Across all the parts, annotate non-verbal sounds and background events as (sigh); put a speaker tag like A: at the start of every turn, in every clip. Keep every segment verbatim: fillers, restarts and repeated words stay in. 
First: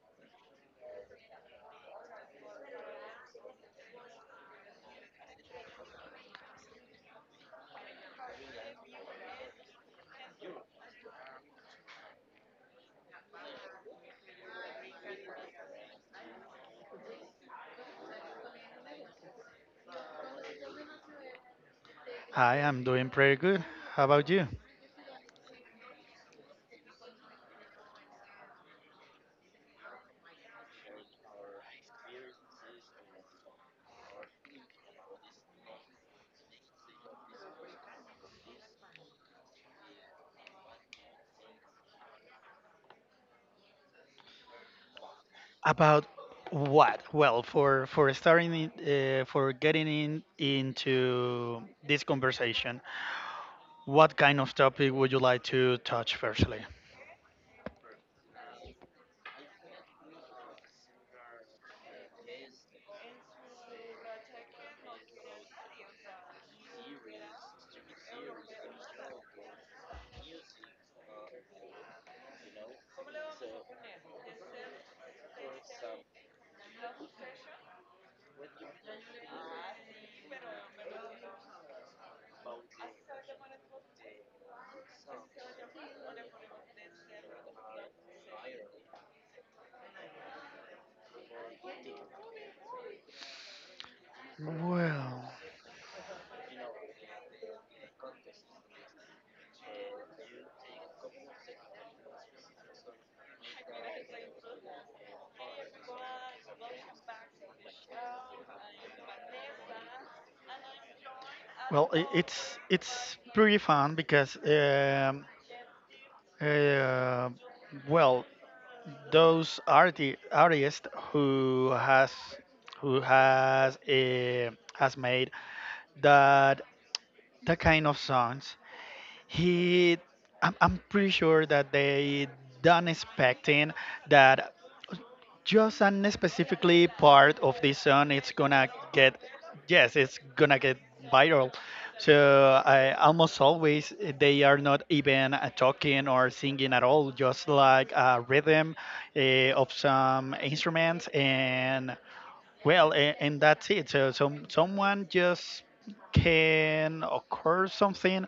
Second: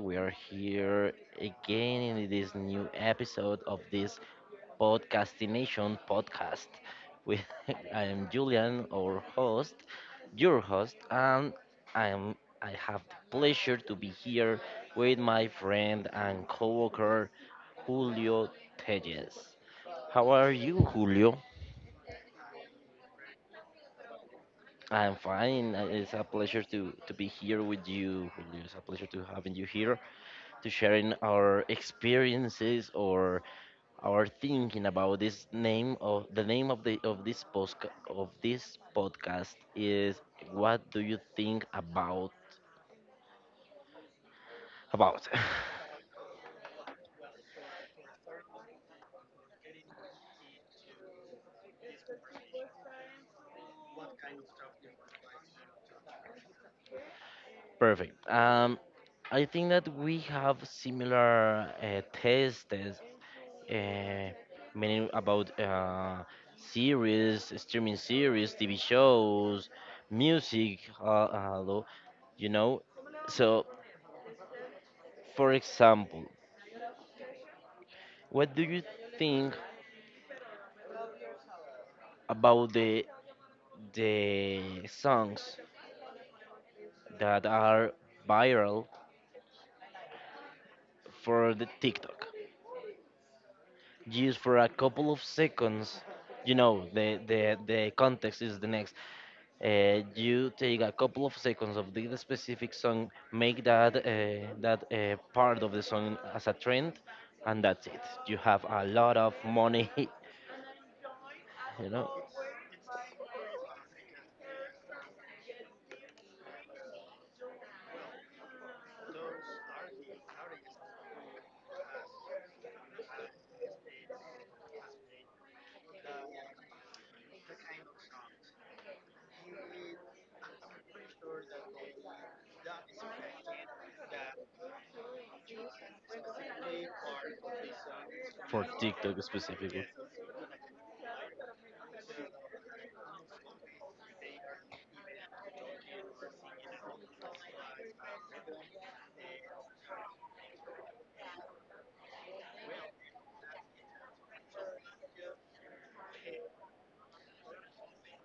A: We are here again in this new episode of this Podcastination podcast. With (laughs) I am Julian, our host, your host, and I am I have the pleasure to be here with my friend and coworker Julio Tejes. How are you, Julio?
B: Hi, I'm doing pretty good. How about you?
A: I'm fine. Uh, It's a pleasure to to be here with you, Julio. It's a pleasure to having you here, to sharing our experiences or our thinking about this name of the name of the of this post of this podcast is, what do you think about about?
B: About what? Well, for for starting in, uh, for getting in into this conversation, what kind of topic would you like to touch firstly?
A: (laughs) Perfect. um I think that we have similar uh, tastes, uh, many about uh series, streaming series, TV shows, music, uh, uh, lo- you know. So, for example, what do you think about the the songs that are viral for the TikTok? Just for a couple of
B: Well,
A: seconds, you know, the the, the context is the next. Uh, you take a couple of seconds of the specific song, make that uh, that uh, part of the song as a trend, and that's it. You have a lot of money, (laughs) you
B: well, I
A: know,
B: it's it's pretty fun because um, uh, well, those arti artists who has who has uh, has made that that kind of songs he I'm, I'm pretty sure that they done expecting that just an specifically part of this song it's
A: for
B: gonna get
A: TikTok specifically.
B: yes it's gonna get viral so I almost always eh, they are not even uh, talking or singing at all just like a rhythm uh, of some instruments and well, and, and that's it. So some someone just can occur something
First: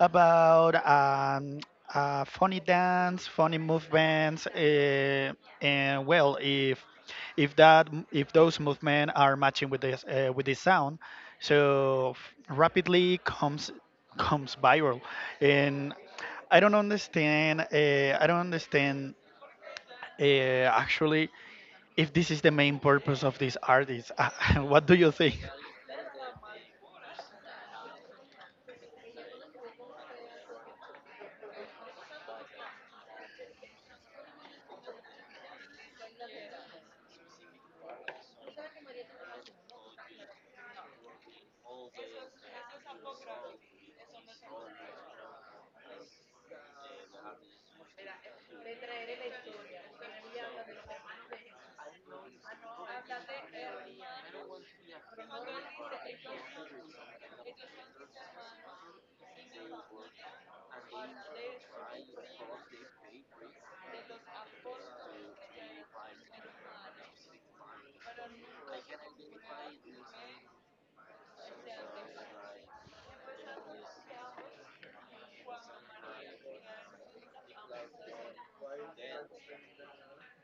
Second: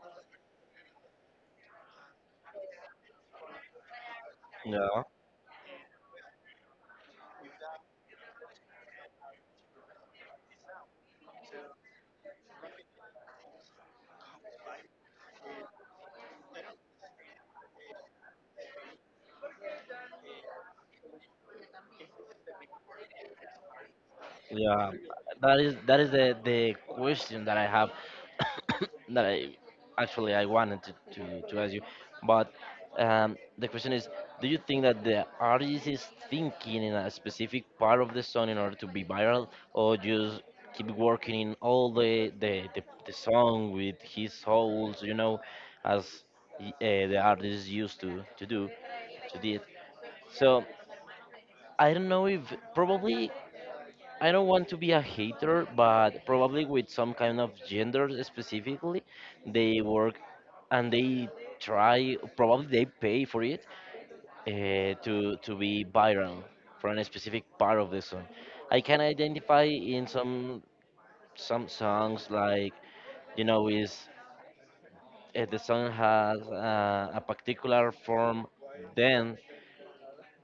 B: about um, uh, funny dance, funny movements,
A: Yeah.
B: uh, and well, if if that if those movements are matching with this uh, with this sound, so rapidly comes comes viral, and I don't understand. Uh, I don't understand uh, actually if this is the main purpose of this artist. (laughs) What
A: Yeah,
B: do you think?
A: that is that is the the question that I have (coughs) that I actually I wanted to, to, to ask you, but um, the question is, do you think that the artist is thinking in a specific part of the song in order to be viral, or just keep working in all the the, the, the song with his souls, you know, as uh, the artist used to to do, to did. So I don't know if, probably, I don't want to be a hater, but probably with some kind of gender specifically, they work and they try, probably they pay for it uh, to to be viral for a specific part of the song. I can identify in some some songs like, you know, is if the song has uh, a particular form, then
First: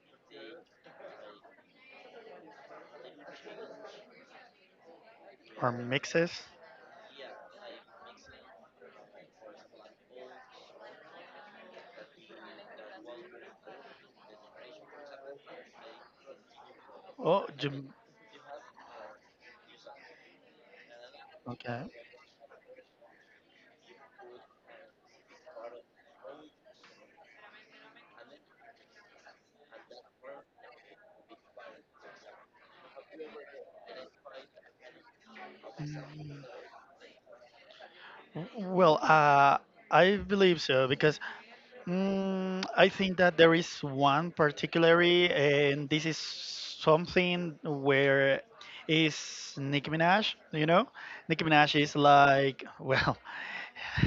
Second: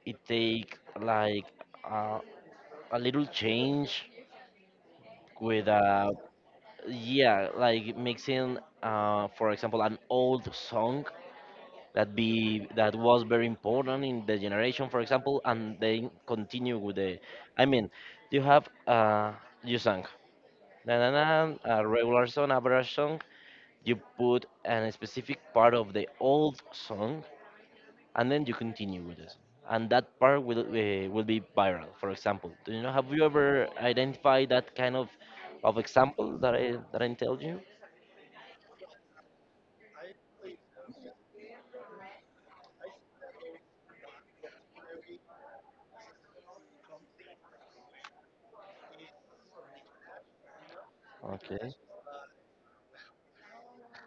A: it take like uh, a little change with
B: Or
A: a,
B: mixes?
A: yeah, like mixing, uh, for example, an old song that be that was very important in the generation, for example, and then continue with the,
B: Oh,
A: I mean,
B: Jim.
A: you have uh you sang na na na,
B: Okay.
A: a regular song, average song, you put a specific part of the old song and then you continue with it, and that part will uh, will be viral, for example. Do you know, have you ever identified that kind of of example
B: Mm,
A: that i that i tell you?
B: well, uh, I believe so because mm, I think that there is one particularly, and this is something where is Nicki Minaj. You know, Nicki
A: Okay.
B: Minaj is like (laughs) well,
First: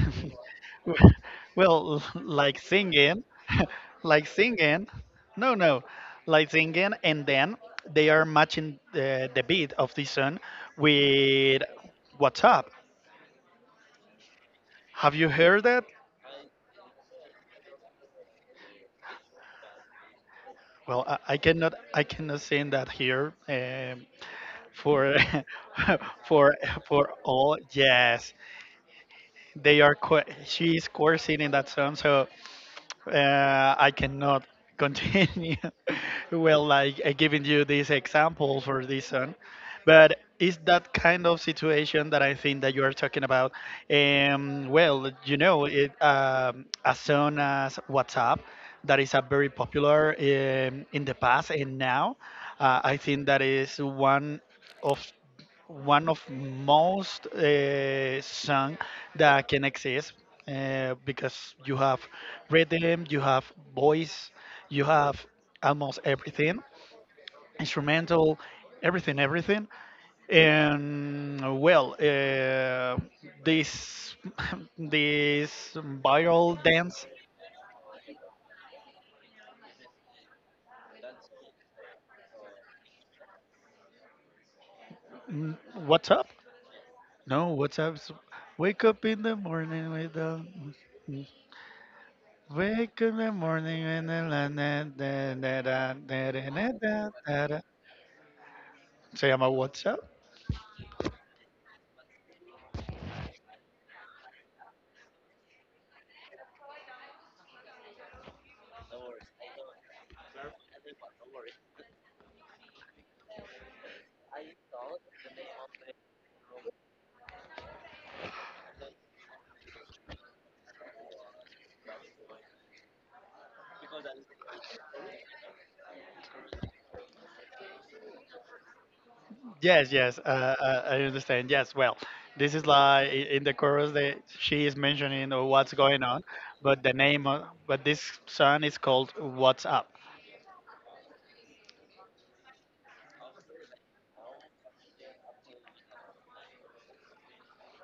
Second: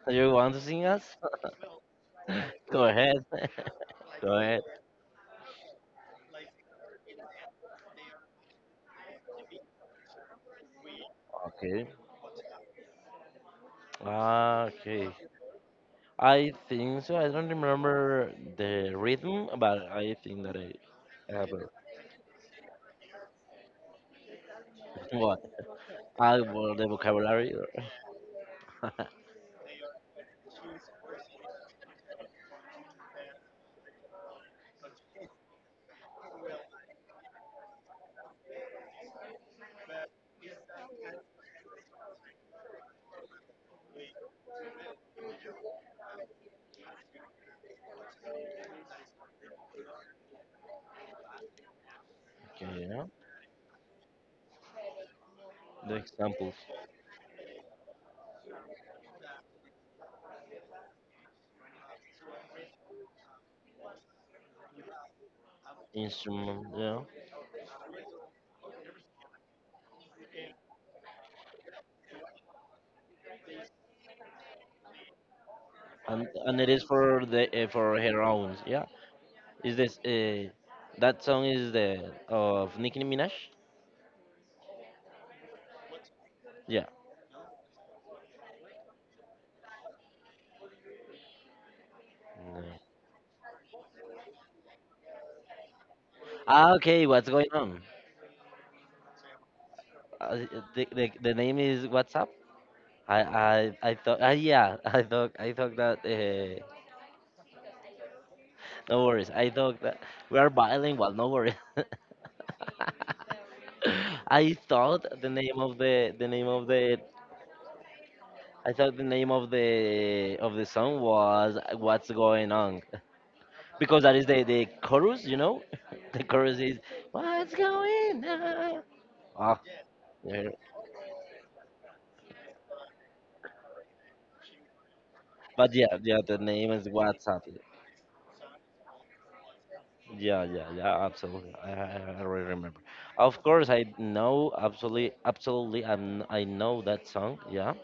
A: You want to sing
B: (laughs)
A: us?
B: well, (laughs) like
A: (laughs) Go ahead.
B: singing, (laughs)
A: (laughs)
B: like
A: Go ahead.
B: singing. No, no, like singing, and then they are matching the, the beat of this song with
A: Okay.
B: "What's Up."
A: Ah, okay.
B: Have you heard that?
A: I think so. I don't remember the rhythm, but I think that I
B: Well, I, I
A: have it.
B: cannot, I cannot sing that here um,
A: (laughs)
B: for,
A: What?
B: (laughs)
A: I,
B: for,
A: well, the
B: for
A: vocabulary.
B: all.
A: Or
B: Yes,
A: (laughs) okay,
B: they are. Co- She is coursing in that song, so uh, I cannot (laughs) continue (laughs) well like uh, giving you these examples for this one, but it's that kind of situation that I think that you are talking about. Um, well, you know it, um, as soon as WhatsApp, that is a very popular um, in the past and now, uh, I
A: yeah.
B: think that is one of
A: The
B: one of
A: examples,
B: most uh, songs that can exist, uh, because you have rhythm, you have voice, you have almost everything,
A: instrument, yeah,
B: instrumental, everything, everything. And well, uh, this (laughs) this
A: and
B: viral
A: and it is
B: dance,
A: for the uh, for her own. Yeah. Is this uh, that song is the of Nicki Minaj?
B: mm, what's up?
A: Yeah.
B: No, what's up? Is wake up in the morning with the
A: Yeah.
B: wake in the morning and then la- na- da- da- da- da- da- na-
A: Ah, okay.
B: da-
A: What's
B: da-
A: going
B: da.
A: on?
B: So I'm a what's up?
A: Uh, the, the the name is WhatsApp. I I I thought. Uh, yeah, (laughs) I thought I thought that. Uh, no worries. I thought that we are bilingual. No worries. (laughs) I thought the name of the the name of the I thought the name of the of the song was What's Going On, (laughs) because that is the the chorus. You know, (laughs) the chorus is What's Going On. Ah,
B: Yes, yes, uh,
A: yeah.
B: uh, I understand. Yes, well, this is like i- in the chorus that she is mentioning or what's
A: But yeah,
B: going
A: yeah,
B: on,
A: the name
B: but
A: is
B: the name,
A: WhatsApp.
B: of, but this song is called What's Up.
A: Yeah, yeah, yeah, absolutely. I, I I already remember. Of course, I know absolutely, absolutely. I'm, I know that song. Yeah,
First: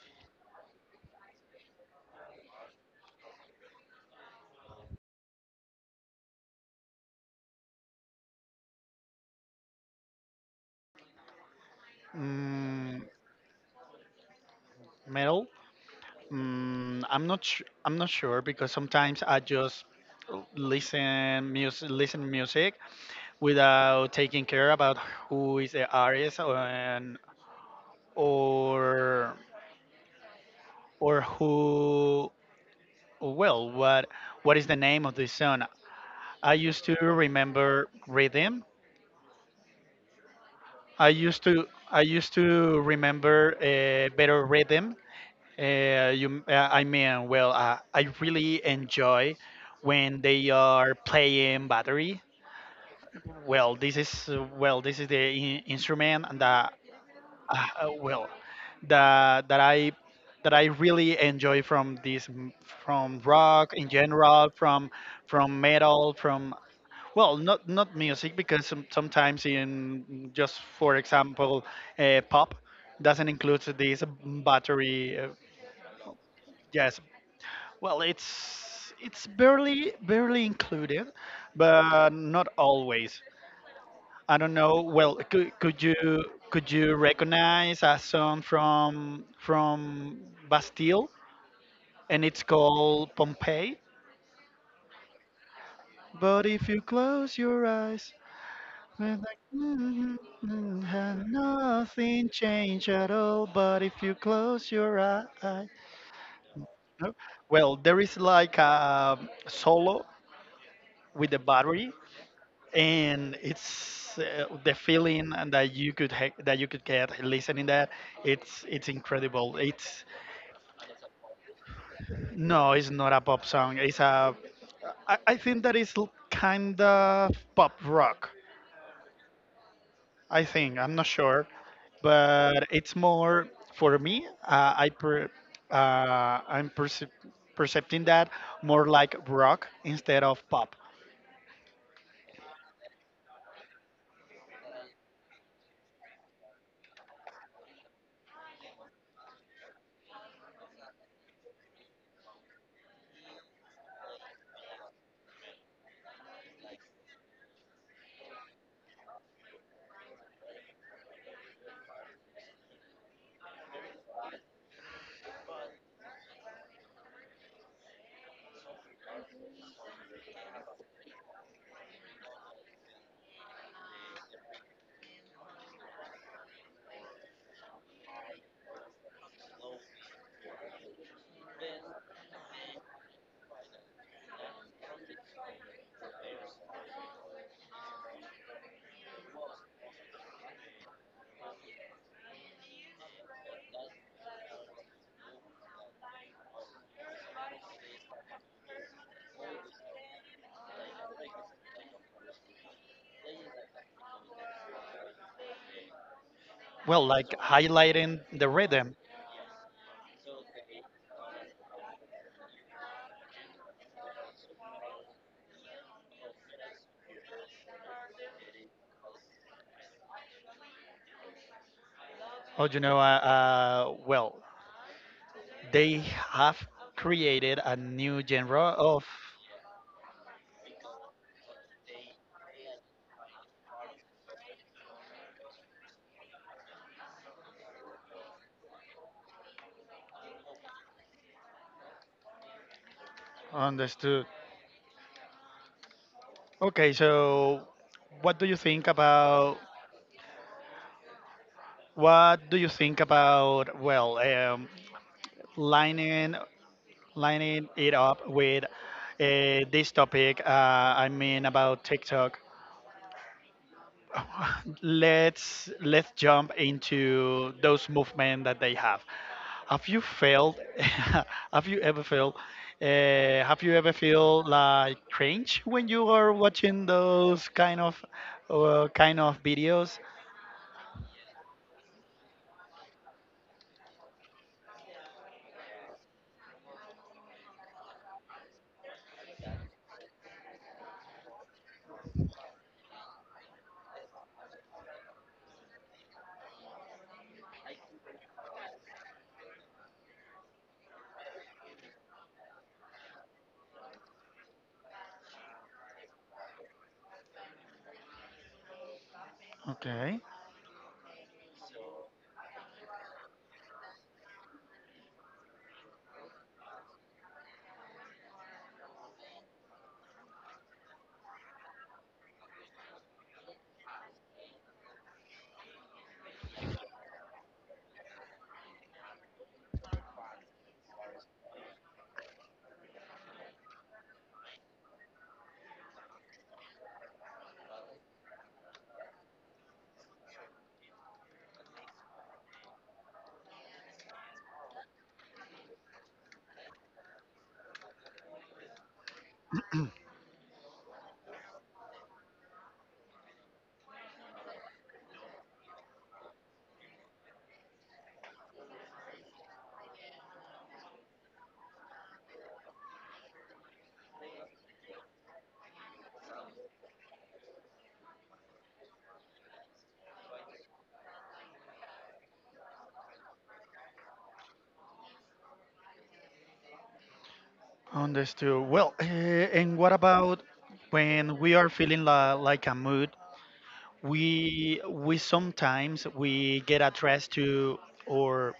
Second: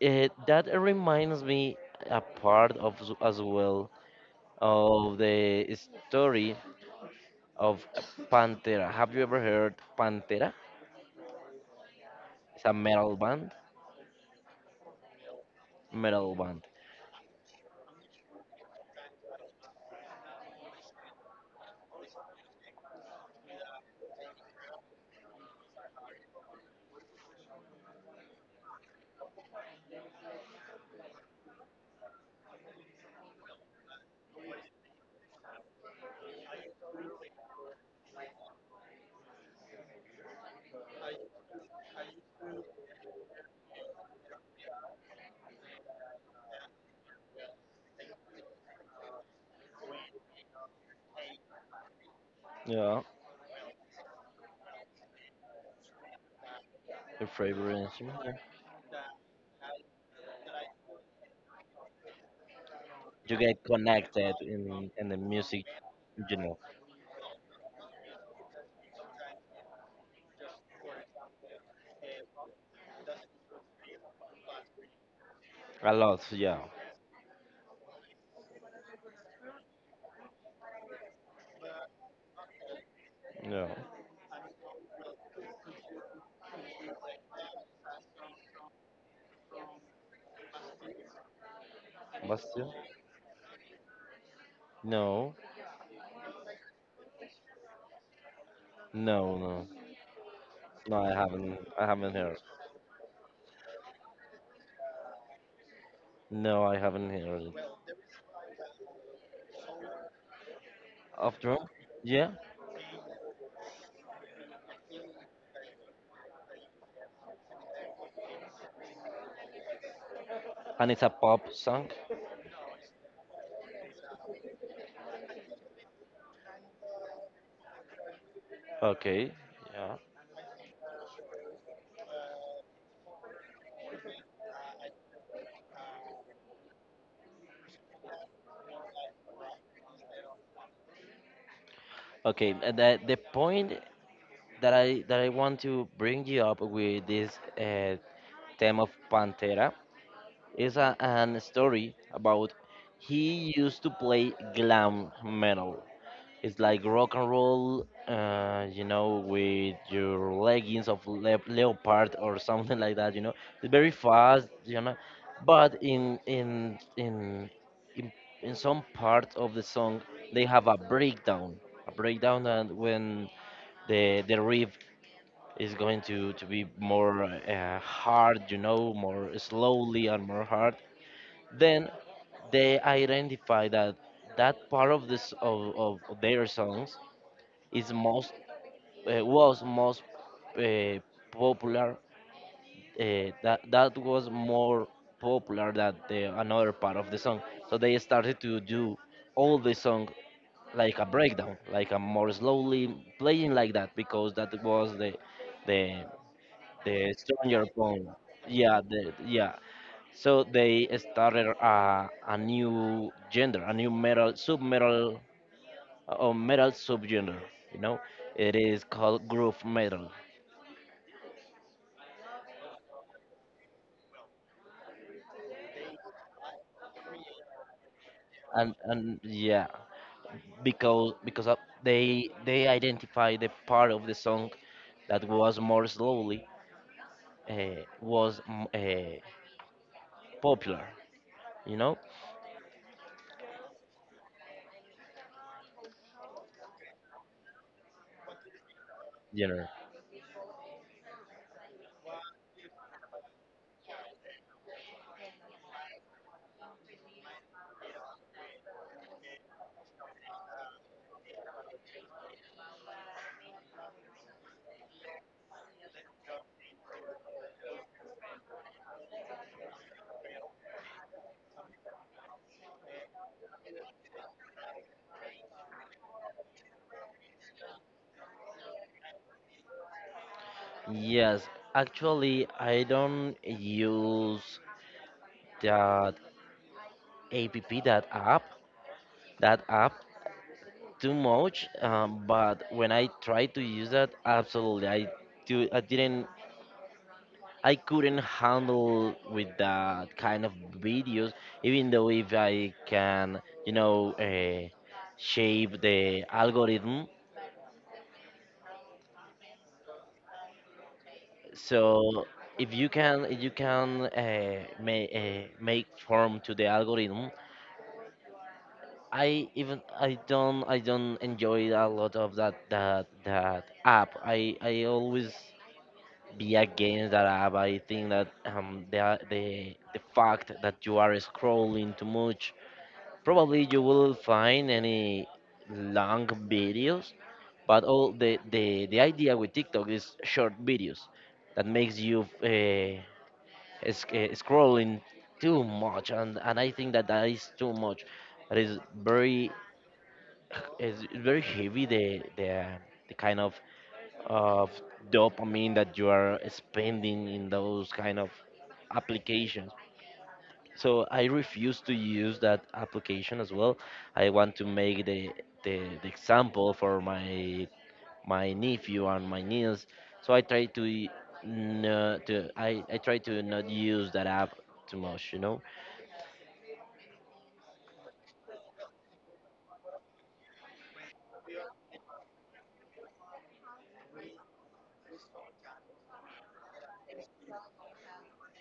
A: it, that reminds me a part of s- as well of the story of Pantera. Have you ever heard Pantera? It's a
B: Mm,
A: metal band.
B: metal.
A: Metal band.
B: Mm, I'm not. Sh- I'm not sure because sometimes I just listen music, listen music without taking care about who is the artist or, and or or who well what what is the name of this song. I used to remember rhythm. I used to i used to remember a better rhythm. Uh, you uh, I mean, well uh, I really enjoy when they are playing battery.
A: Yeah,
B: Well, this is uh, well this is the in- instrument that
A: your
B: uh,
A: favorite instrument,
B: well
A: yeah.
B: that that I that I really enjoy from this m- from
A: You get
B: rock in
A: connected
B: general,
A: in
B: from
A: in the
B: from
A: music,
B: metal,
A: you
B: from
A: know,
B: well, not not music because some, sometimes in just for example uh, pop doesn't include this battery. Uh,
A: a lot. Yeah,
B: yes, well, it's it's barely barely included, but not always.
A: yeah.
B: I don't know. Well, could, could you could you recognize a song from from Bastille and
A: What's
B: it's
A: the-
B: called Pompeii?
A: No,
B: But if you close your eyes, and
A: no,
B: like,
A: no.
B: "Mm, mm,
A: No, I
B: mm,
A: haven't. I haven't
B: nothing
A: heard.
B: changed at all. But if you close your eyes,
A: No, I haven't
B: no?
A: heard it.
B: Well, there is like a solo with
A: Of
B: the
A: drum?
B: battery
A: Yeah.
B: and it's uh, the feeling and that you could ha- that you could get listening that. It's it's incredible. It's
A: And it's a pop song.
B: no, it's not a pop song. It's a i, I think that is kind of pop rock.
A: Okay. Yeah.
B: I think, I'm not sure, but it's more for me. Uh, i per, uh, i'm perce- percepting that more like rock instead of pop.
A: Okay. And the the point that I that I want to bring you up with this uh, theme of Pantera is a an story about he used to play glam metal. It's like rock and roll, uh, you know, with your leggings of le- leopard or (laughs) something like that. You know, it's very fast, you know, but in in in in, in some part of the song they have a breakdown, a breakdown, and when the the riff is going to to be more uh, hard, you know, more slowly and more hard. Then they identify that that part of this of, of their songs is most uh, was most uh, popular. Uh, that that was more popular than the another part of the song. So they started to do all the song like a breakdown, like a more slowly playing like that because that was the the the
B: Well, like
A: stronger point.
B: highlighting the
A: Yeah,
B: rhythm.
A: the, yeah. So they started a, a new gender, a new metal sub metal or metal subgenre. You know, it is called groove metal,
B: Oh, you know, uh, uh, well they have created a new genre
A: and
B: of
A: and yeah, because because of- they they identify the part of the song that was more slowly, uh, was uh, popular. You know,
B: understood. Okay, so what do you think about
A: genre.
B: what do you think about well, um, lining lining it up with uh, this topic. Uh, i mean about TikTok. (laughs) Let's let's jump into those movement that they have. Have you felt? (laughs) Have you ever felt? Uh, have you ever feel like cringe when you are watching those kind of uh, kind of videos?
A: Yes, actually, I don't use that app, that app, that app too much. Um, but when I try to use that, absolutely, I do. I didn't, I couldn't handle with that kind of videos, even though if I can, you know, uh, shape the algorithm.
B: Okay,
A: So if you can, if you can uh, make uh, make form to the algorithm. I, even I don't, I don't enjoy a lot of that that that app. I I always be against that app. I think that um the the the fact that you are scrolling too much, probably you will find any long videos, but all the the, the idea with TikTok is short videos that makes you uh, sc- uh, scrolling too much, and and I think that that is too much, that is very, is very heavy the the the kind of of dopamine that you are spending in those kind of applications, so I refuse to use that application as well. I want to make the the, the example for my my nephew and my niece. So I try to y- no to I, I try to not use that app too much, you know?
B: understood. Well, uh, and what about when we are feeling la- like a mood? We we sometimes we get addressed to, or,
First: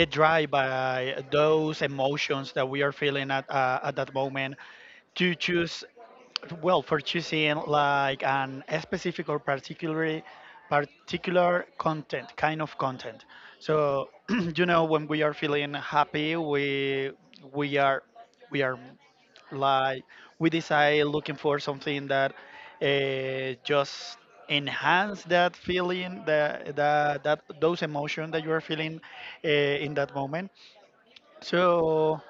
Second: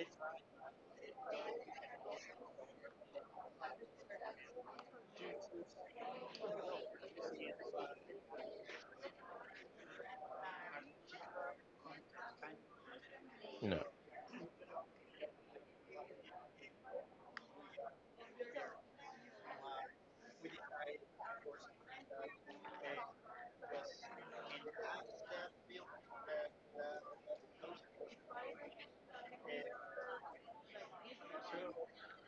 B: get dry by those emotions that we are feeling at uh, at that moment, to choose, well, for choosing like an a specific or particularly particular content, kind of content.
A: No.
B: So (clears throat) you know, when we are feeling happy, we we are we are like, we decide looking for something that uh, just enhance that feeling, that, that that those emotions that you are feeling uh, in that moment. So,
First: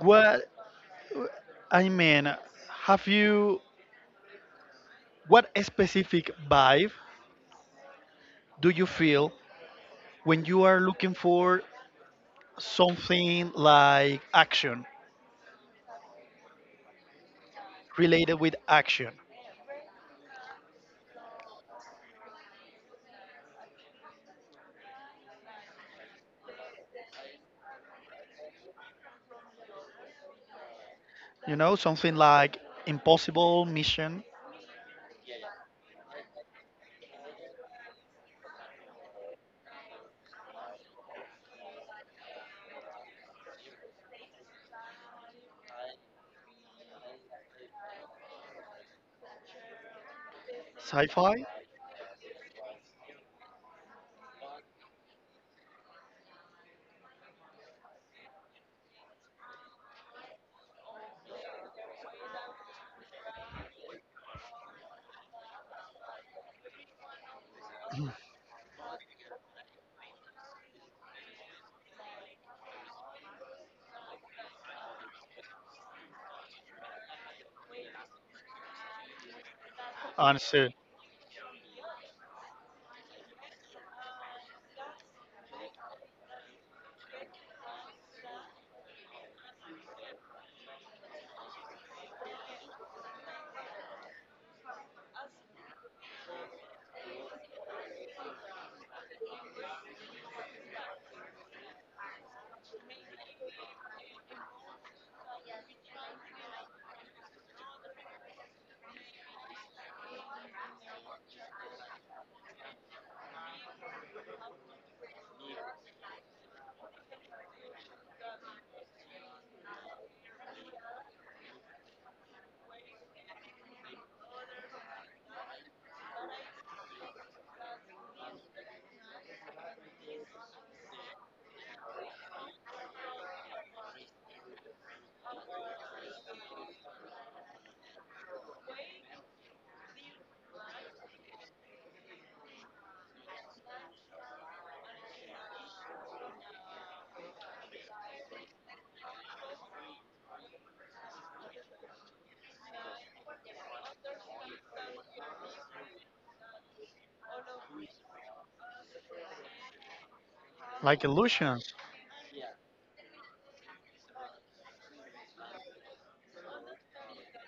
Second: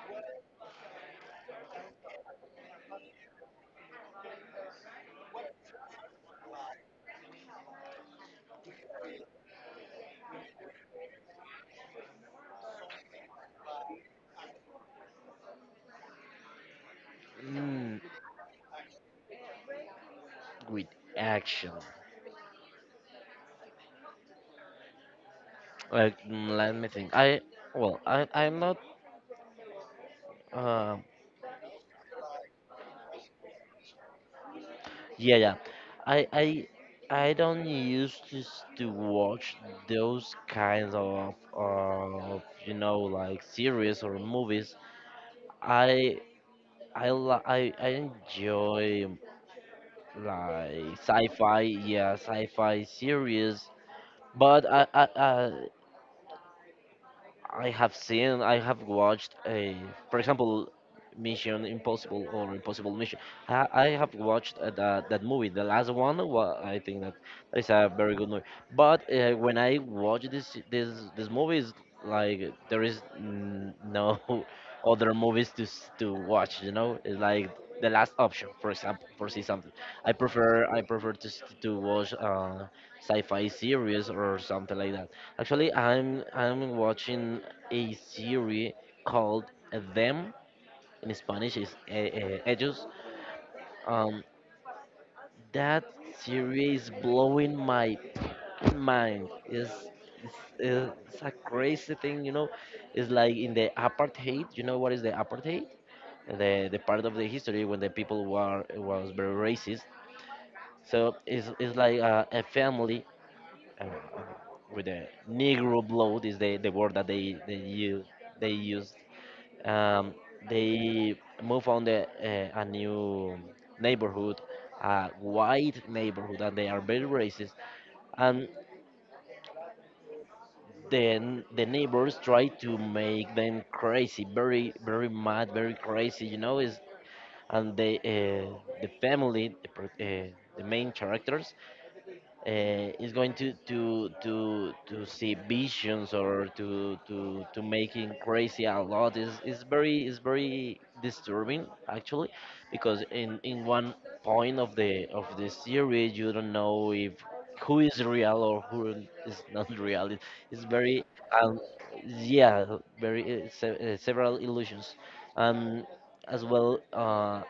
B: what I mean, have you what specific vibe do you feel when you are looking for something like action
A: Mm,
B: related with action?
A: with action. Like mm, let me think. I, well, I I'm not um.
B: You know, something like impossible mission,
A: Yeah, yeah. I I I don't used to s- to watch those kinds of of you know, like, series or movies. I, I li- I I enjoy like
B: sci-fi,
A: sci-fi, yeah, sci-fi series. But I I I have seen, I have watched a, for example, Mission Impossible or Impossible Mission. I, I have watched uh, that that movie, the last one. wa- I think that that is a very good movie. But uh, when I watch this this this movie, is like there is n- no (laughs) other movies to s- to watch. You know, it's like the last option, for example, for see something. I prefer
B: understood,
A: I prefer to s- to watch. Uh, sci-fi series or something like that. Actually, I'm I'm watching a series called Them. In Spanish is eh, eh, Ellos. Um, that series is blowing my mind. Is, it's, it's a crazy thing, you know. It's like in the apartheid. You know what is the apartheid? The the part of the history when the people were was very racist. So it's, it's like a, a family uh, with the Negro blood is the, the word that they they use they used. Um, they move on the uh, a new neighborhood, a white neighborhood, and they are very racist. And then the neighbors try to make them crazy, very very mad, very crazy. You know is and the uh, the family, the, pro- uh, the main characters uh, is going to to to to see visions or to to to making crazy a lot, is is very, is very disturbing actually, because in in one point of the of the series you don't know if who is real or who is not (laughs) real. It- it's very
B: like
A: um,
B: illusions,
A: yeah, very uh, se- uh, several illusions, um, as well, uh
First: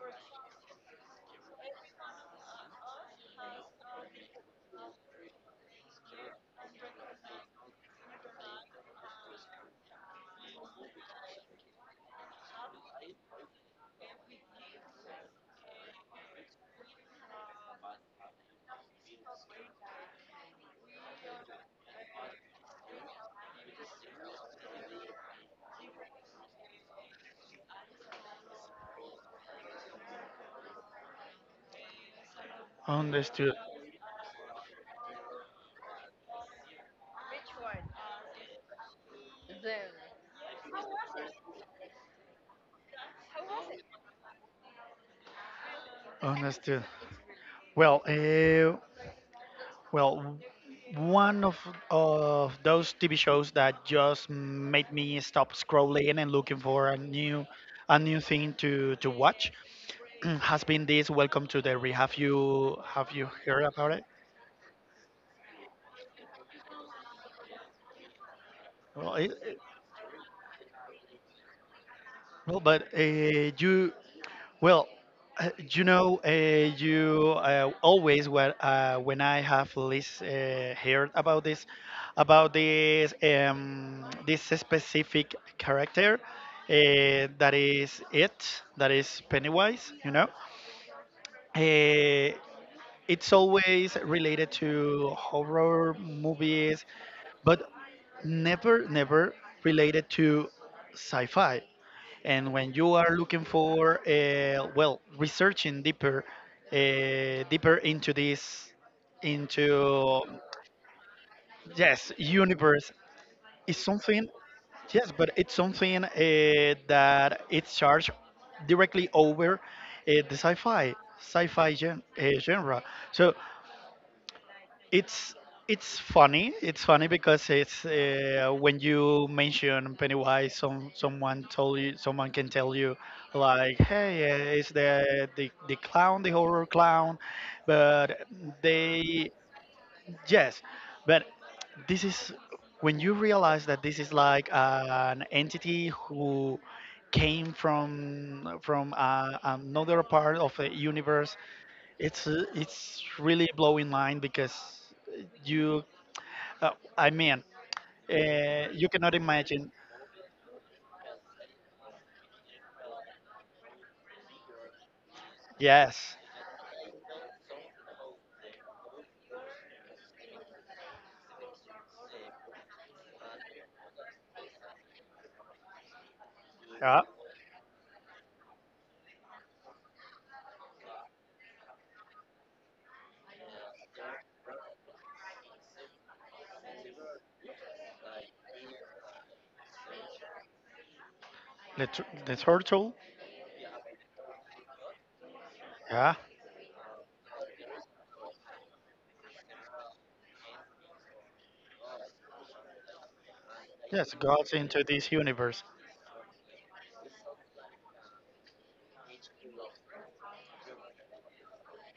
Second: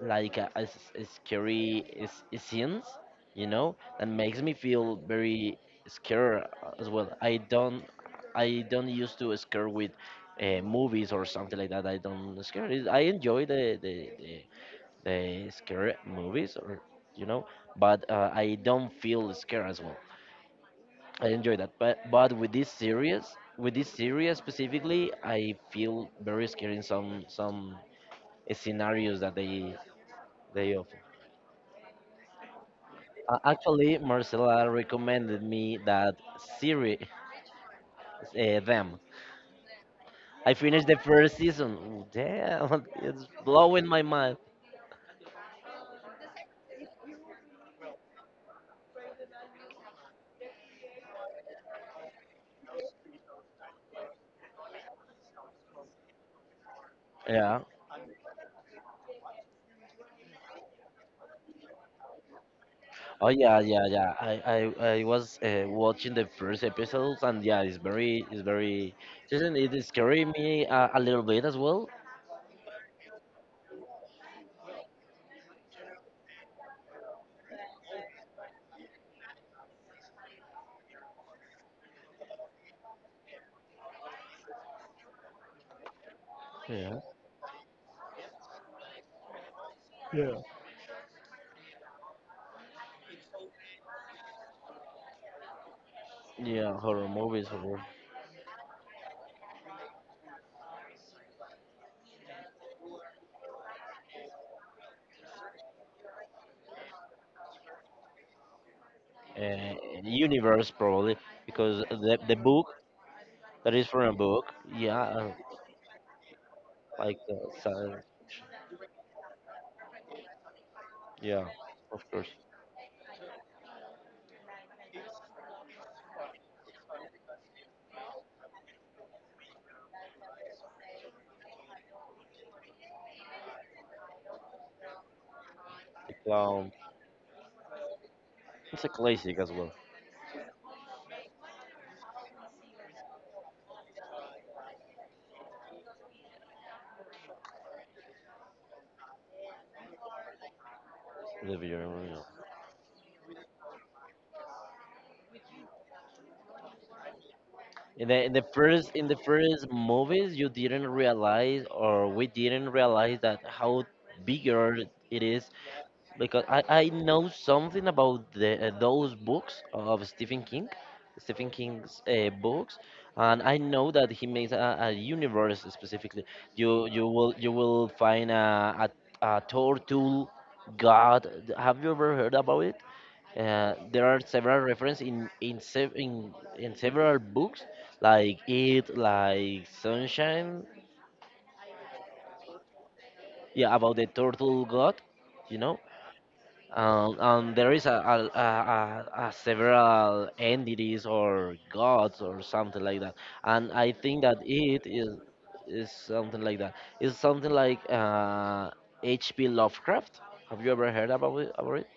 A: like a, a s- a scary s- scenes, you know, that makes me feel very scared as well. I don't i don't used to scare with uh, movies or something like that, I don't scare it. I enjoy the the, the the scary movies or, you know, but uh, I don't feel scared as well, I enjoy that, but but with this series, with this series specifically, I feel very scared in some some scenarios that they they offer. uh,
B: understood,
A: actually, Marcela recommended me that series. Uh, them. I finished the first season. Ooh, damn, (laughs) it's blowing my mind.
B: understood. Well, uh, Well, one of of those T V shows that just made me stop scrolling and looking for a new
A: Yeah.
B: a new thing to to watch (clears throat) has been this Welcome to the Re. Have you have you
A: Oh yeah,
B: heard
A: yeah,
B: about it?
A: yeah. I I, I was uh, watching the first episodes, and yeah, it's very it's very.
B: Well, it,
A: Doesn't
B: it-
A: it scare me a, a little bit as well?
B: well but uh, you well, uh, you know, uh, you uh, always, when uh, when I have least uh, heard about this, about this, um, this specific character, uh,
A: Yeah.
B: that is it, that is Pennywise. You know, uh, it's always related to horror
A: Yeah,
B: movies,
A: horror movies,
B: but
A: horror
B: never, never related to sci-fi. And when you are looking for, uh, well, researching deeper, uh, deeper into this,
A: uh,
B: into
A: universe probably because
B: yes,
A: the the book
B: universe
A: that
B: is
A: is from a
B: something.
A: book. Yeah,
B: Yes, but
A: uh,
B: it's something uh,
A: like the
B: that
A: uh,
B: it's
A: so,
B: charged directly over uh, the sci-fi,
A: yeah,
B: sci-fi gen-
A: of course,
B: uh, genre. So it's it's funny. It's funny because it's uh, when you mention Pennywise, some someone told you, someone can tell you, like, hey, uh, it's the, the the
A: the
B: clown, the horror
A: clown.
B: clown, but
A: It's a
B: they
A: classic as well.
B: yes, but this is when you realize that this is like an entity who came from from uh, another part of the universe.
A: The video,
B: It's
A: yeah.
B: uh, it's really blowing mind because you, uh, I mean,
A: In the in the
B: uh, you
A: first in
B: cannot
A: the
B: imagine.
A: first movies, you didn't realize, or we didn't realize that how bigger it is
B: Yes,
A: because I, I know something about the uh, those books of Stephen King, Stephen King's uh, books, and I know that he makes a, a universe specifically. You
B: yeah,
A: you will you will find a a, a turtle god. Have you ever heard about it? Uh, there are several references in in, sev- in in several books, like it, like Sunshine,
B: the tur- the turtle.
A: yeah, about the turtle god, you know.
B: Yeah,
A: Um, and there is a, a, a, a a several entities or gods or something like that. And I
B: yes,
A: think that
B: goes into
A: it
B: this
A: is
B: universe.
A: is something like that. It's something like uh, H P. Lovecraft. Have you ever heard about it? About it?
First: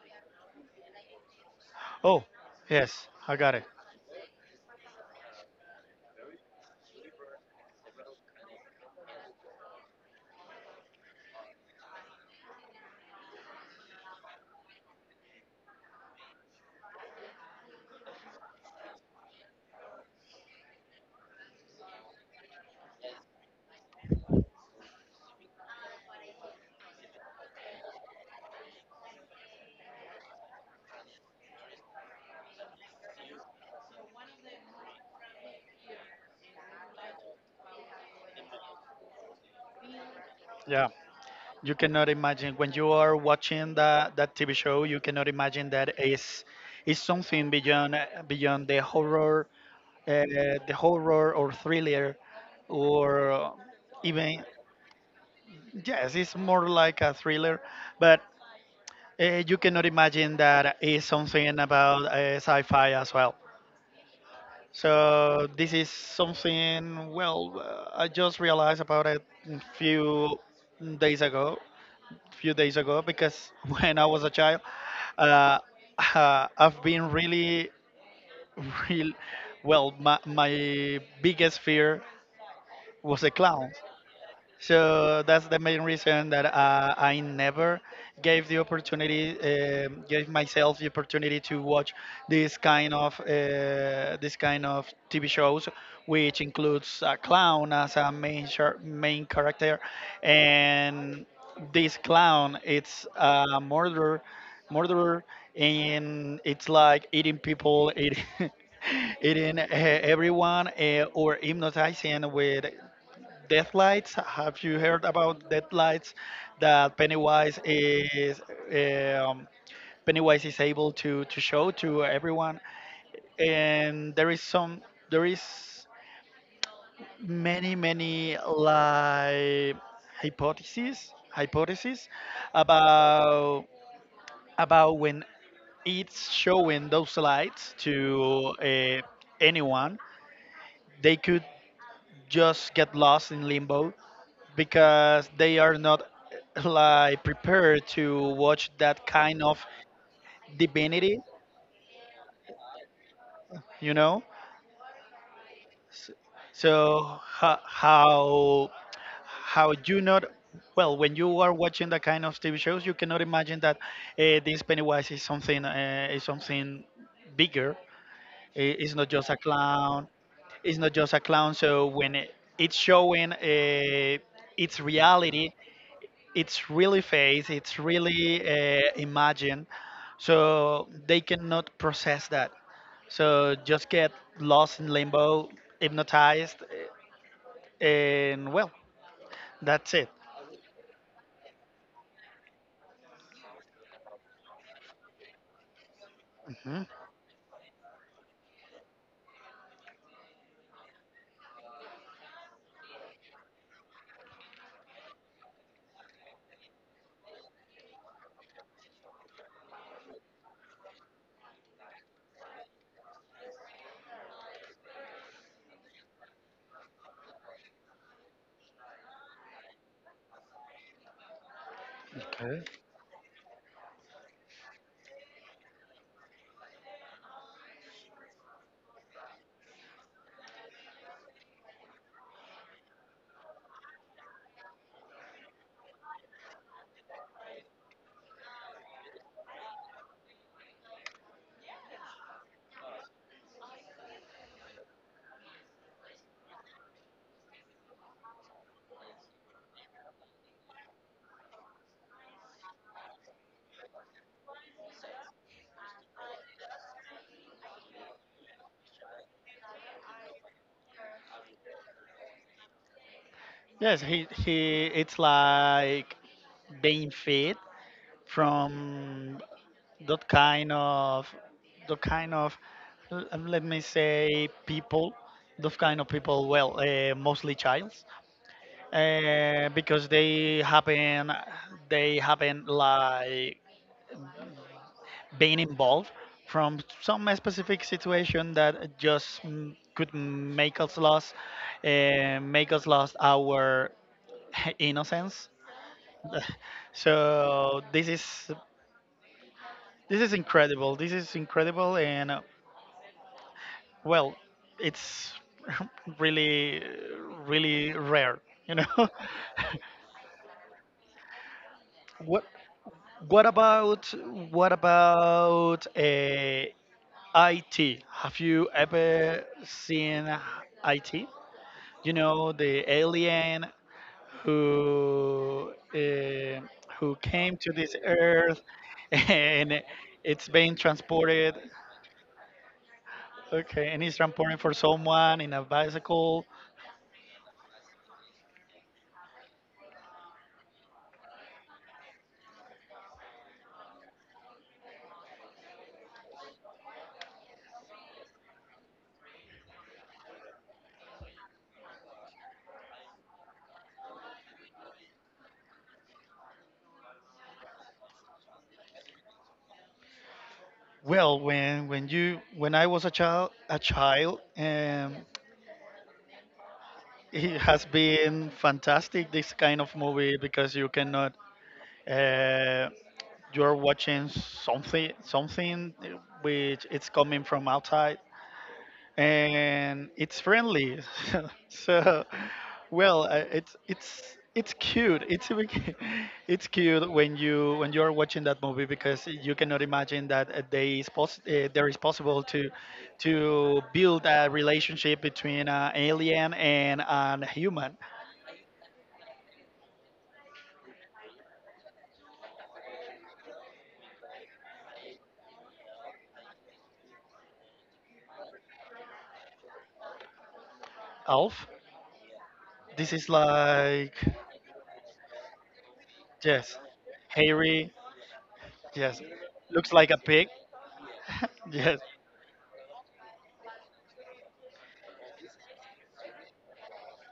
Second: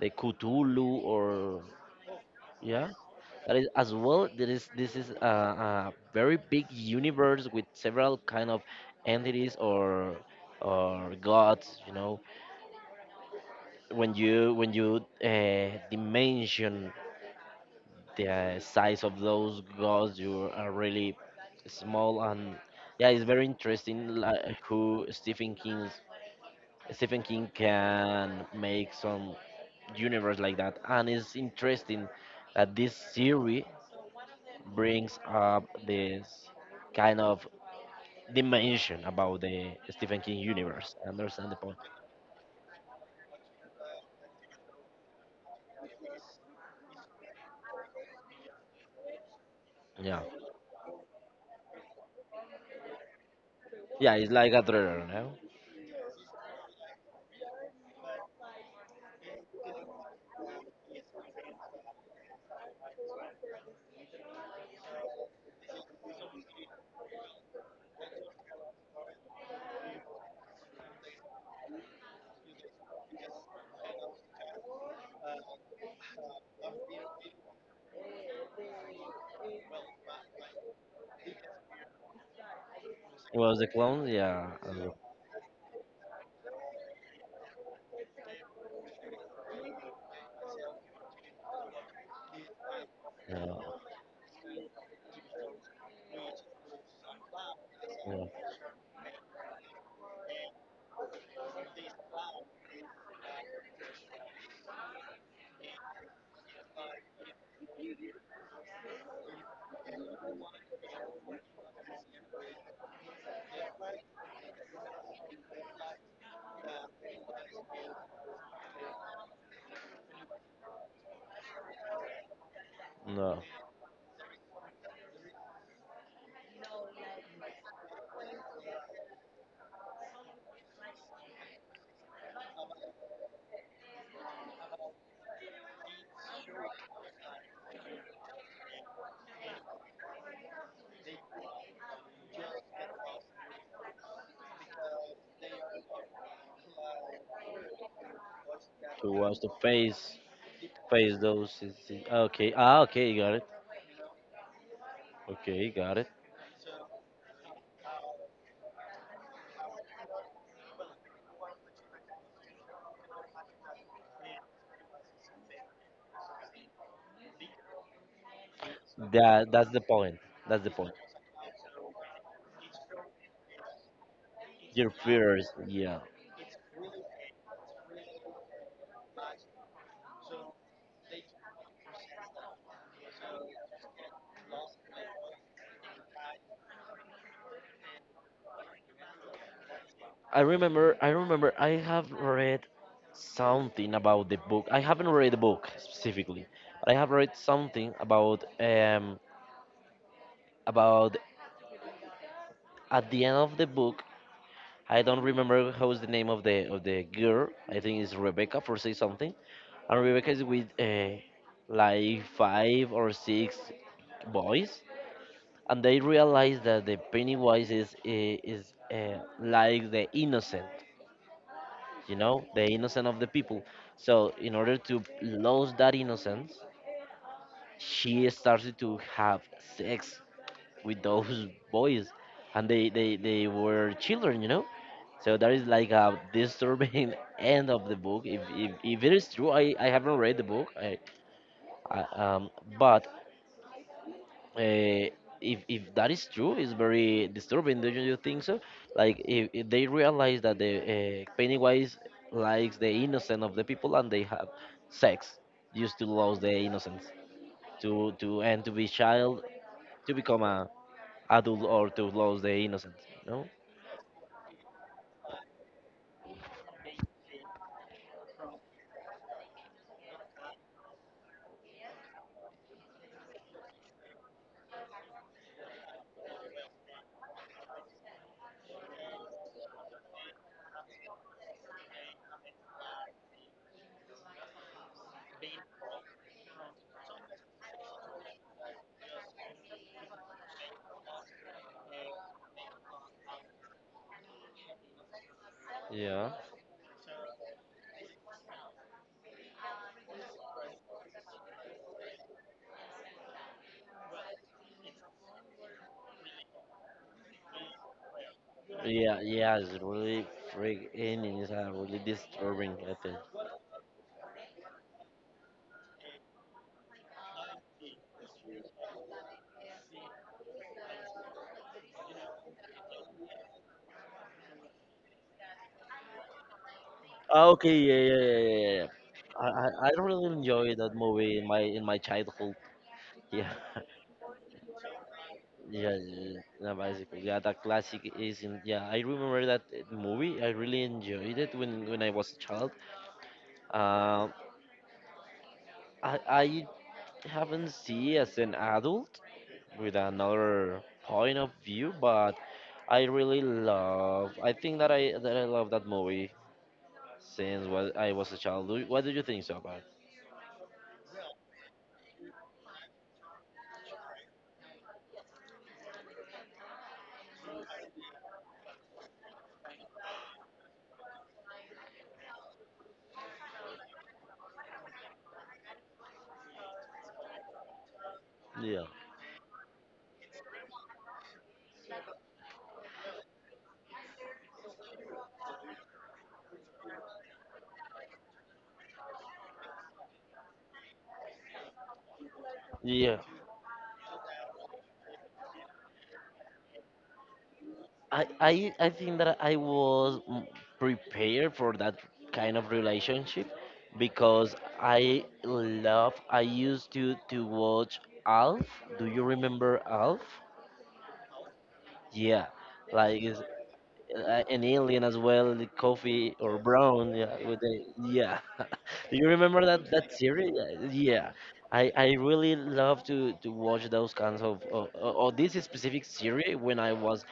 A: The Cthulhu or
B: Oh,
A: yeah?
B: yes, I
A: That
B: got it.
A: is as well. There is this is a, a very big universe with several kind of entities or or gods. You know, when you when you uh, dimension the size of those gods, you are really small and yeah, it's very interesting. Like who Stephen King's Stephen King can make some universe like that, and it's interesting that this series brings up this kind of dimension about the Stephen King
B: Yeah,
A: universe. I understand the
B: you
A: point.
B: cannot imagine when you are watching that that T V show. You cannot imagine that is is something beyond uh, beyond the horror, uh,
A: Yeah.
B: the horror or thriller, or
A: Yeah, it's
B: even
A: like a thriller, no?
B: yes, it's more like a thriller, but uh, you cannot imagine that it's something about uh, sci-fi as well. So this is something. Well, uh, I just realized about it a few days ago. Few days ago, because (laughs) when I was a child, uh, uh, I've been really, (laughs) real. Well, my my biggest fear was a
A: It was the
B: clown.
A: clown, yeah. I don't know.
B: So that's the main reason that uh, I never gave the opportunity, um gave myself the opportunity to watch this kind of uh,
A: No,
B: this kind of T V shows, which includes a clown as a
A: no,
B: main char- main character, and this clown it's a murderer, murderer, and it's like eating people, eating (laughs) eating uh, everyone, uh, or hypnotizing with Deathlights. Have you heard about Deathlights? That Pennywise is um, Pennywise is able to to show to everyone,
A: no.
B: and there is some there is many many like hypotheses hypotheses about about when it's showing those lights to uh, anyone, they could just get lost in limbo because they are not (laughs) like prepared to watch that
A: Who wants
B: kind
A: to watch the
B: of
A: face face
B: divinity,
A: those? is- is- Okay, ah, okay, got it.
B: you know.
A: Okay, got it.
B: S- so ho- how how you not, well, when you are watching that kind of TV shows, you cannot imagine that uh, this Pennywise is something, uh, is something bigger. I- it's not just a
A: That that's the
B: clown.
A: point. That's the
B: It's
A: point.
B: not just a clown so, when it- it's showing uh, its
A: Your fears,
B: reality,
A: yeah.
B: it's really face, it's really uh, imagine, so they cannot process that. So just get lost in limbo, hypnotized, uh, and well, that's it.
A: I remember, I remember, I have read something about the book. I haven't read the book specifically,
B: Hmm.
A: but I have read something about um about at the end of the book. I don't remember how is the name of the of the girl. I think it's Rebecca for say something, and Rebecca is with uh, like five or six boys, and they realize that the Pennywise is uh, is uh, like the innocent. You know,
B: Okay.
A: the innocence of the people. So, in order to lose that innocence, she started to have sex with those (laughs) boys, and they, they, they were children, you know. So that is like a disturbing (laughs) end of the book. If if, if it is true, I, I haven't read the book. I, I um, but uh, if if that is true, it's very disturbing. Don't you think so? Like if, if they realize that the uh, Pennywise likes the innocent of the people and they have sex just to lose their innocence, to to and to be child, to become a adult or to lose their innocence. No.
B: Yes, he he. It's like being fed from that kind of that kind of l- let me say people, those kind of people. Well, uh, mostly child, uh, because they happen they happen like being involved from some specific situation that just mm, could make us lost uh, make us lost our (laughs) innocence.
A: Yeah.
B: (laughs) So this is this is incredible. This is incredible. And uh, well, it's (laughs) really really rare, you know. (laughs)
A: Yeah, yeah, it's really freak and it's uh, really
B: what
A: disturbing, I think.
B: What about what about uh, I T? Have you ever seen I T? You know, the alien who uh, who
A: Ah,
B: came to
A: okay,
B: this
A: yeah, yeah, yeah,
B: earth
A: yeah, yeah. I, I
B: and
A: I really
B: it's being
A: enjoyed that movie in
B: transported.
A: my in my childhood. (laughs) Yeah.
B: Okay, and it's transported for someone in a
A: Yeah, yeah,
B: bicycle.
A: yeah, bicycle. Yeah, that classic is in. Yeah, I remember that uh, movie. I really enjoyed it when when I was a child. Uh, I I haven't seen as an adult with another point of view, but I really love. I think that I that I love that movie since what I was a child. Do- What do you think so about?
B: Well, when when you when I was a child a child, um, it has been fantastic this kind of movie because you cannot. Uh, you're watching something something which it's coming from outside
A: Yeah.
B: and it's friendly. (laughs) So, well, uh, it's it's it's cute. It's a big- (laughs) it's cute when you when you're watching that movie because you cannot imagine that uh, they is poss- uh, there is possible to
A: Yeah.
B: to build a relationship between an alien and a human
A: I, I I think that I was mm, prepared for that kind of relationship because I love I used to to watch Alf. Do you remember Alf?
B: elf.
A: Yeah,
B: This
A: like
B: is
A: uh,
B: like
A: an alien as well, the Coffee or
B: yes,
A: Brown. Yeah, with the
B: Harry.
A: yeah. (laughs) Do
B: Yes,
A: you remember that
B: looks like
A: that
B: a pig.
A: series? Yeah, yeah.
B: (laughs)
A: I,
B: Yes,
A: I really love to, to watch those kinds of or, or this specific series when I was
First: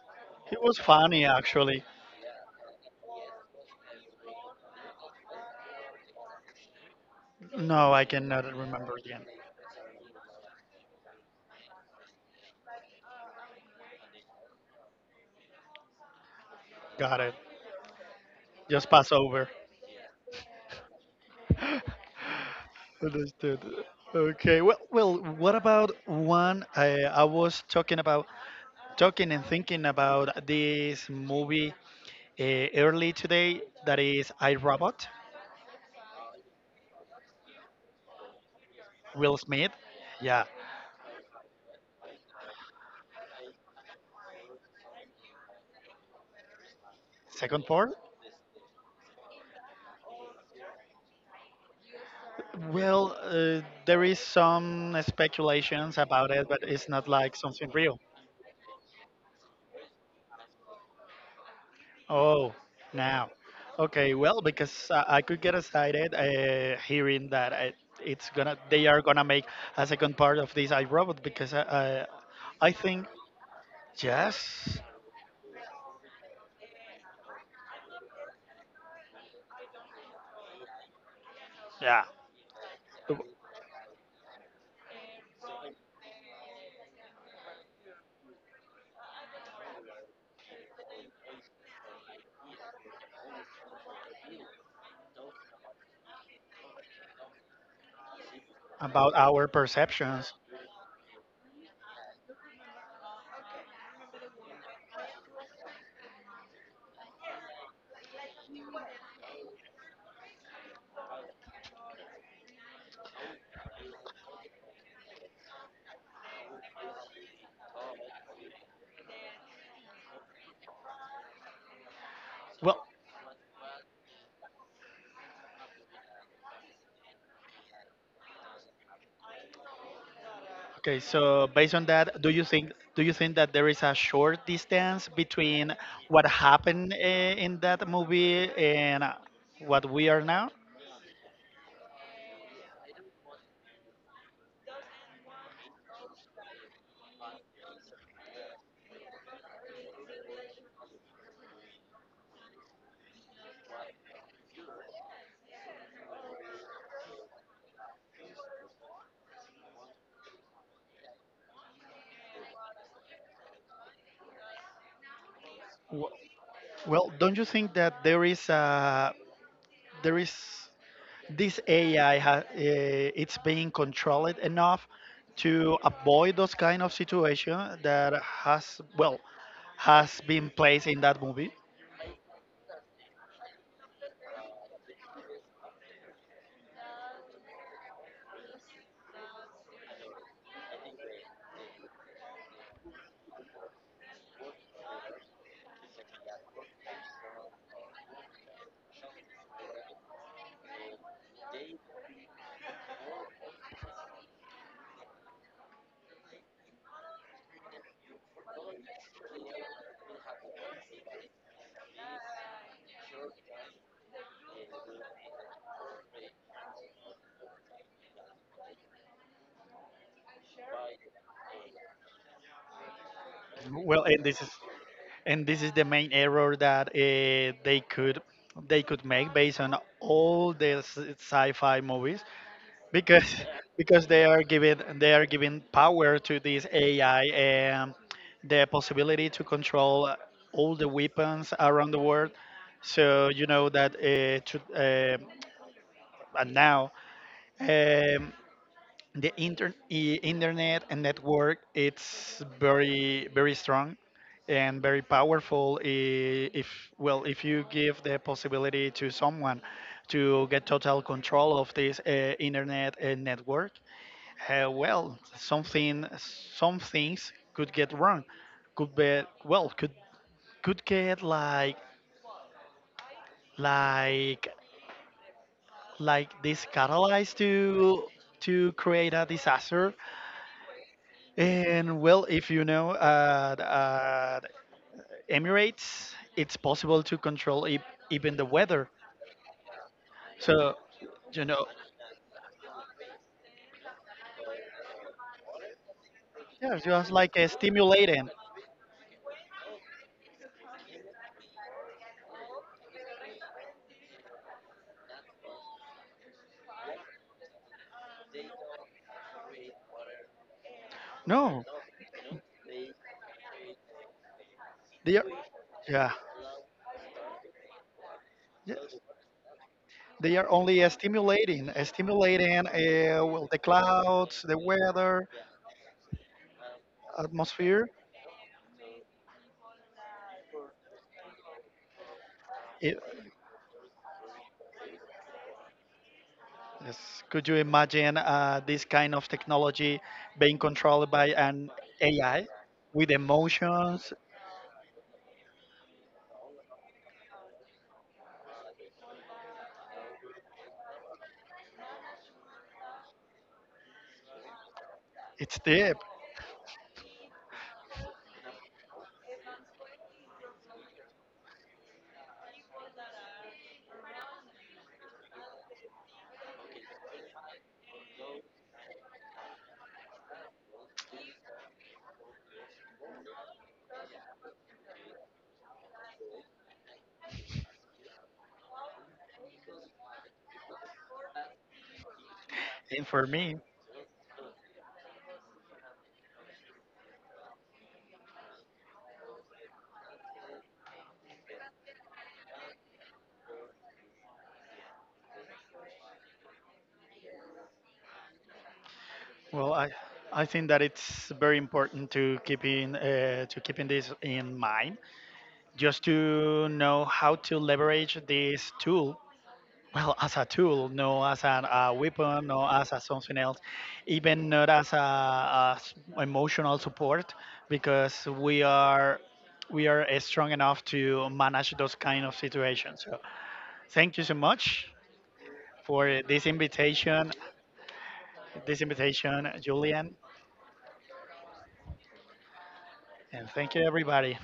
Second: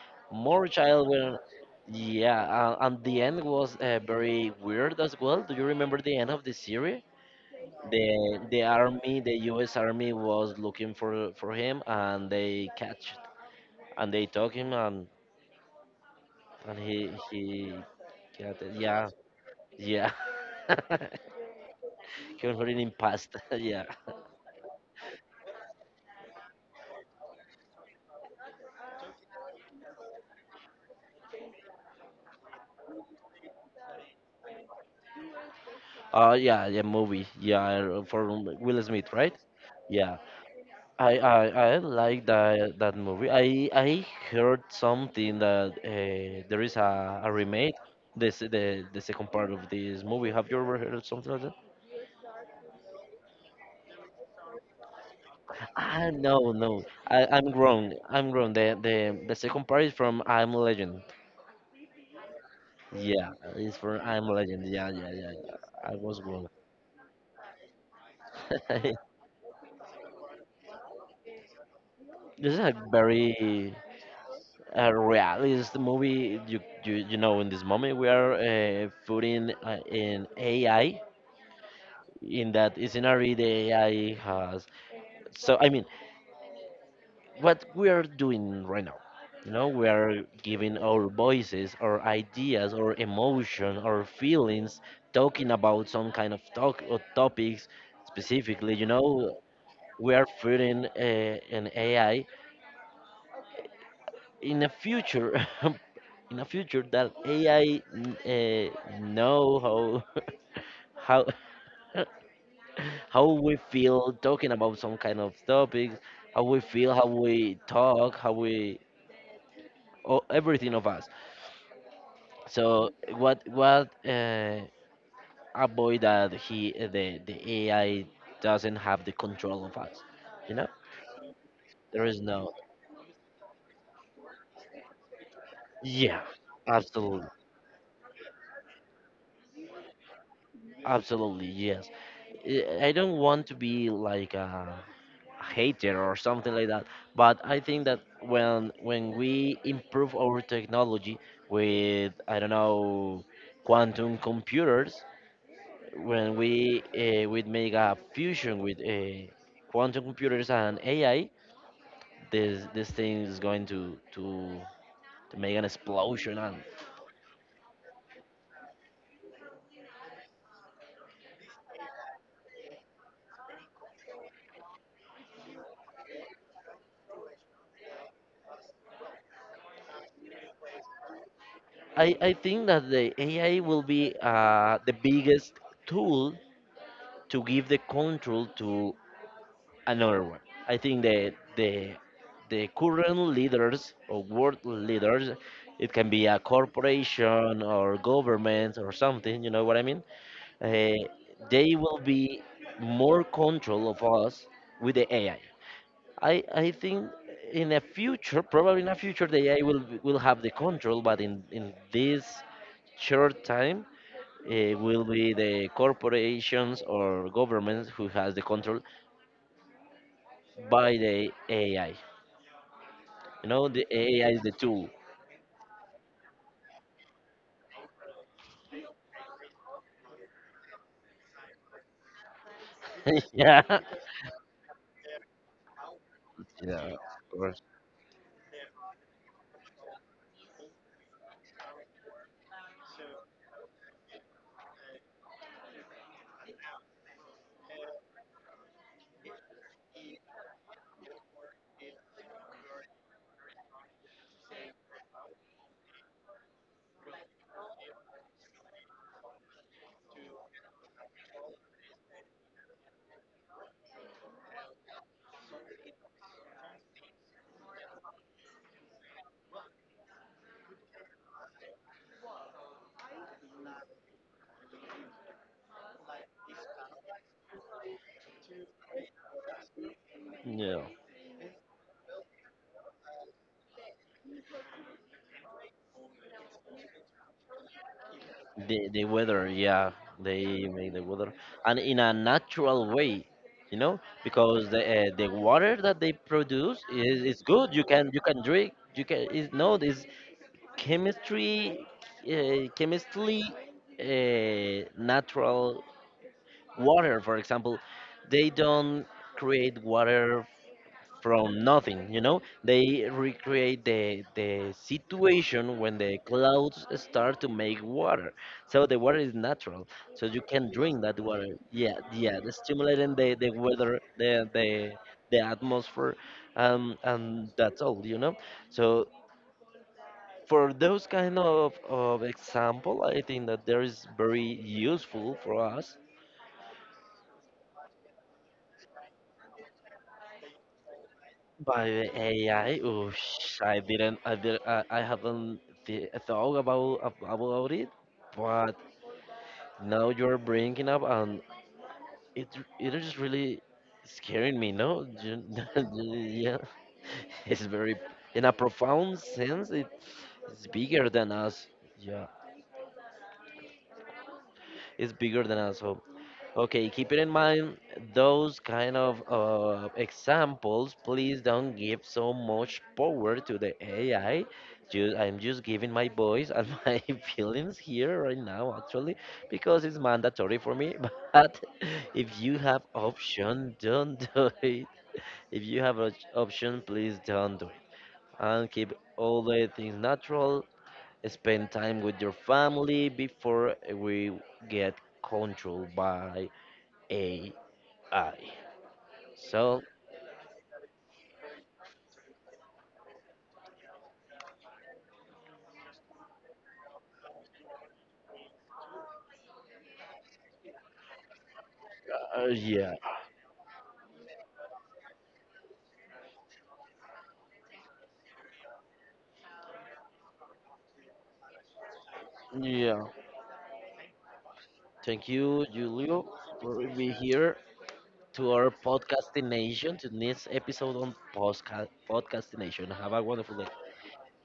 B: he
A: more
B: was
A: child.
B: funny
A: When
B: actually.
A: yeah, uh, and the end was uh, very weird as well. Do you remember the end of the series?
B: No, I
A: The
B: cannot
A: the
B: remember
A: army,
B: again.
A: the U S army was looking for for him, and they catch and they took him and and he
B: Got it.
A: he got it.
B: Just
A: Yeah,
B: pass over.
A: yeah. (laughs) He was already in past. (laughs)
B: Understood.
A: Yeah.
B: Okay. Well, well. What about one? I I was talking about talking and thinking about this movie uh, early today. That is I Robot.
A: Oh yeah, yeah. Movie. Yeah, for Will Smith, right?
B: Will Smith.
A: Yeah.
B: Yeah.
A: I I, I like that that movie. I I heard something that uh, there is a, a
B: Second
A: remake.
B: part.
A: This the the second part of this movie. Have you ever heard of something like that?
B: Well, uh, there is some speculations
A: Ah
B: about it,
A: no
B: but
A: no.
B: it's not
A: I
B: like
A: I'm
B: something
A: wrong.
B: real.
A: I'm wrong. The the the second part is from I'm Legend.
B: Oh, now.
A: Yeah, it's for
B: Okay,
A: I'm
B: well,
A: Legend.
B: because
A: Yeah,
B: uh,
A: yeah,
B: I
A: yeah,
B: could
A: yeah.
B: get
A: I
B: excited
A: was wrong.
B: uh, hearing that it, it's gonna,
A: (laughs)
B: they
A: This
B: are gonna make a second part of this iRobot because I,
A: is
B: I, I
A: a
B: think
A: very
B: yes,
A: uh, realist movie. You, you you know, in this moment we are uh, putting uh, in A I.
B: yeah,
A: In that scenario, the A I has. So I mean, what we are doing right now, you know, we are giving our voices, our ideas, our emotion, our feelings, talking about some kind of talk or topics specifically. You
B: about
A: know,
B: our
A: we are
B: perceptions.
A: feeding uh, an A I in a future, (laughs) in a future that A I uh, know how (laughs) how (laughs) how we feel talking about some kind of topics, how we feel, how we talk, how we oh, everything of us.
B: Well,
A: So what what uh, avoid that he eh, the the A I doesn't have the control of us, you know?
B: okay, so based on
A: There is
B: that, do you
A: no
B: think do you think that there is a short distance between
A: yeah,
B: what happened uh,
A: absolutely,
B: in that movie and uh, what we are now?
A: absolutely yes. I I don't want to be like a hater or something like that, but I think that when when we improve our technology with I don't know quantum computers, when we uh, would make a fusion with uh, quantum computers and A I, this this thing is going to to, to make an
B: Wh-
A: explosion, and
B: Well, don't you think that there is a there is this A I ha, uh, it's being controlled enough to avoid those kind of situation that has well has been placed in that movie.
A: I I think that the A I will be uh, the biggest tool to give the control to another one. I think the the the current leaders or world leaders, it can be a corporation or government or something. You know what I mean? Uh, they will be more control of us with the A I. I I I think in a future, probably in a future, the A I will will have the control, but in in this short time. It will be the corporations or governments who has the control by the A I. You know, the
B: Well, and
A: A I is
B: this is
A: the tool.
B: and this is the main error that uh, they could they could make based on all the s- sci-fi movies,
A: (laughs)
B: because
A: Yeah.
B: because they are giving they are giving power to this
A: Yeah, of
B: A I
A: course.
B: and the possibility to control all the weapons around the world. So you know that uh, to, um and now, um, the inter- i- internet and network it's very very strong and very powerful. I- if, well, if you give the possibility to someone to get total control of this uh, internet and network, uh, well, something, some things could get wrong. Could be, well, could could get like like like this catalyzed to to create a disaster.
A: Yeah.
B: And well, if you know uh, uh, Emirates, it's possible to control e- even the
A: The
B: weather.
A: the weather, yeah. They
B: So
A: make the weather
B: you know,
A: and in a natural way, you know, because the uh, the water that they produce
B: yeah, just
A: is,
B: like
A: is
B: a
A: good. You can you
B: stimulating.
A: can drink. You can is no, this chemistry, uh, chemistry, uh, natural water. For example, they don't create water from
B: No,
A: nothing, you know, they recreate the the
B: they are,
A: situation when
B: yeah.
A: the clouds start to make water so the water is natural, so
B: They
A: you
B: are
A: can
B: only uh,
A: drink that water,
B: stimulating, uh,
A: yeah, yeah, the
B: stimulating uh,
A: stimulating, the
B: well,
A: the
B: the
A: weather,
B: clouds,
A: the
B: the
A: the
B: weather,
A: the atmosphere, um and that's
B: atmosphere.
A: all, you know, so for those kind of, of
B: It,
A: example, I think that there is very useful for us.
B: yes. Could you imagine uh, this kind of technology being controlled by an
A: By the
B: A I
A: A I,
B: with
A: oosh, I
B: emotions?
A: didn't, I did, I, I haven't th thought about ab- about it, but now you're bringing up, and it it is really scaring me. No, You-
B: It's deep.
A: (laughs) yeah, it's very, in a profound sense, it, it's bigger than us. Yeah, it's bigger than us. So okay, keep it in mind those kind of uh, examples, please don't give so much power to the A I. Ju- I'm just giving my voice and (laughs) my feelings here right now, actually, because it's mandatory for me. (laughs) But if you have
B: And for me,
A: option, don't do it. If you have an option, please don't do it. And keep all the things natural. Spend time with your family before we get controlled by A I. I.
B: well,
A: So,
B: I, I think that it's very important to keep in uh, to keeping this in mind, just to know how to leverage this tool well as a tool, no as an, a
A: Uh,
B: weapon, no as
A: yeah,
B: a something else, even not as a as emotional support, because we are we are uh, strong enough to manage those kind of situations.
A: yeah.
B: So thank you so much
A: Thank you,
B: for
A: Julio,
B: this
A: for being
B: invitation,
A: here to our
B: this
A: podcasting
B: invitation,
A: nation, to
B: Julian,
A: this episode on postca- podcasting nation. Have a
B: and
A: wonderful day.
B: thank you everybody.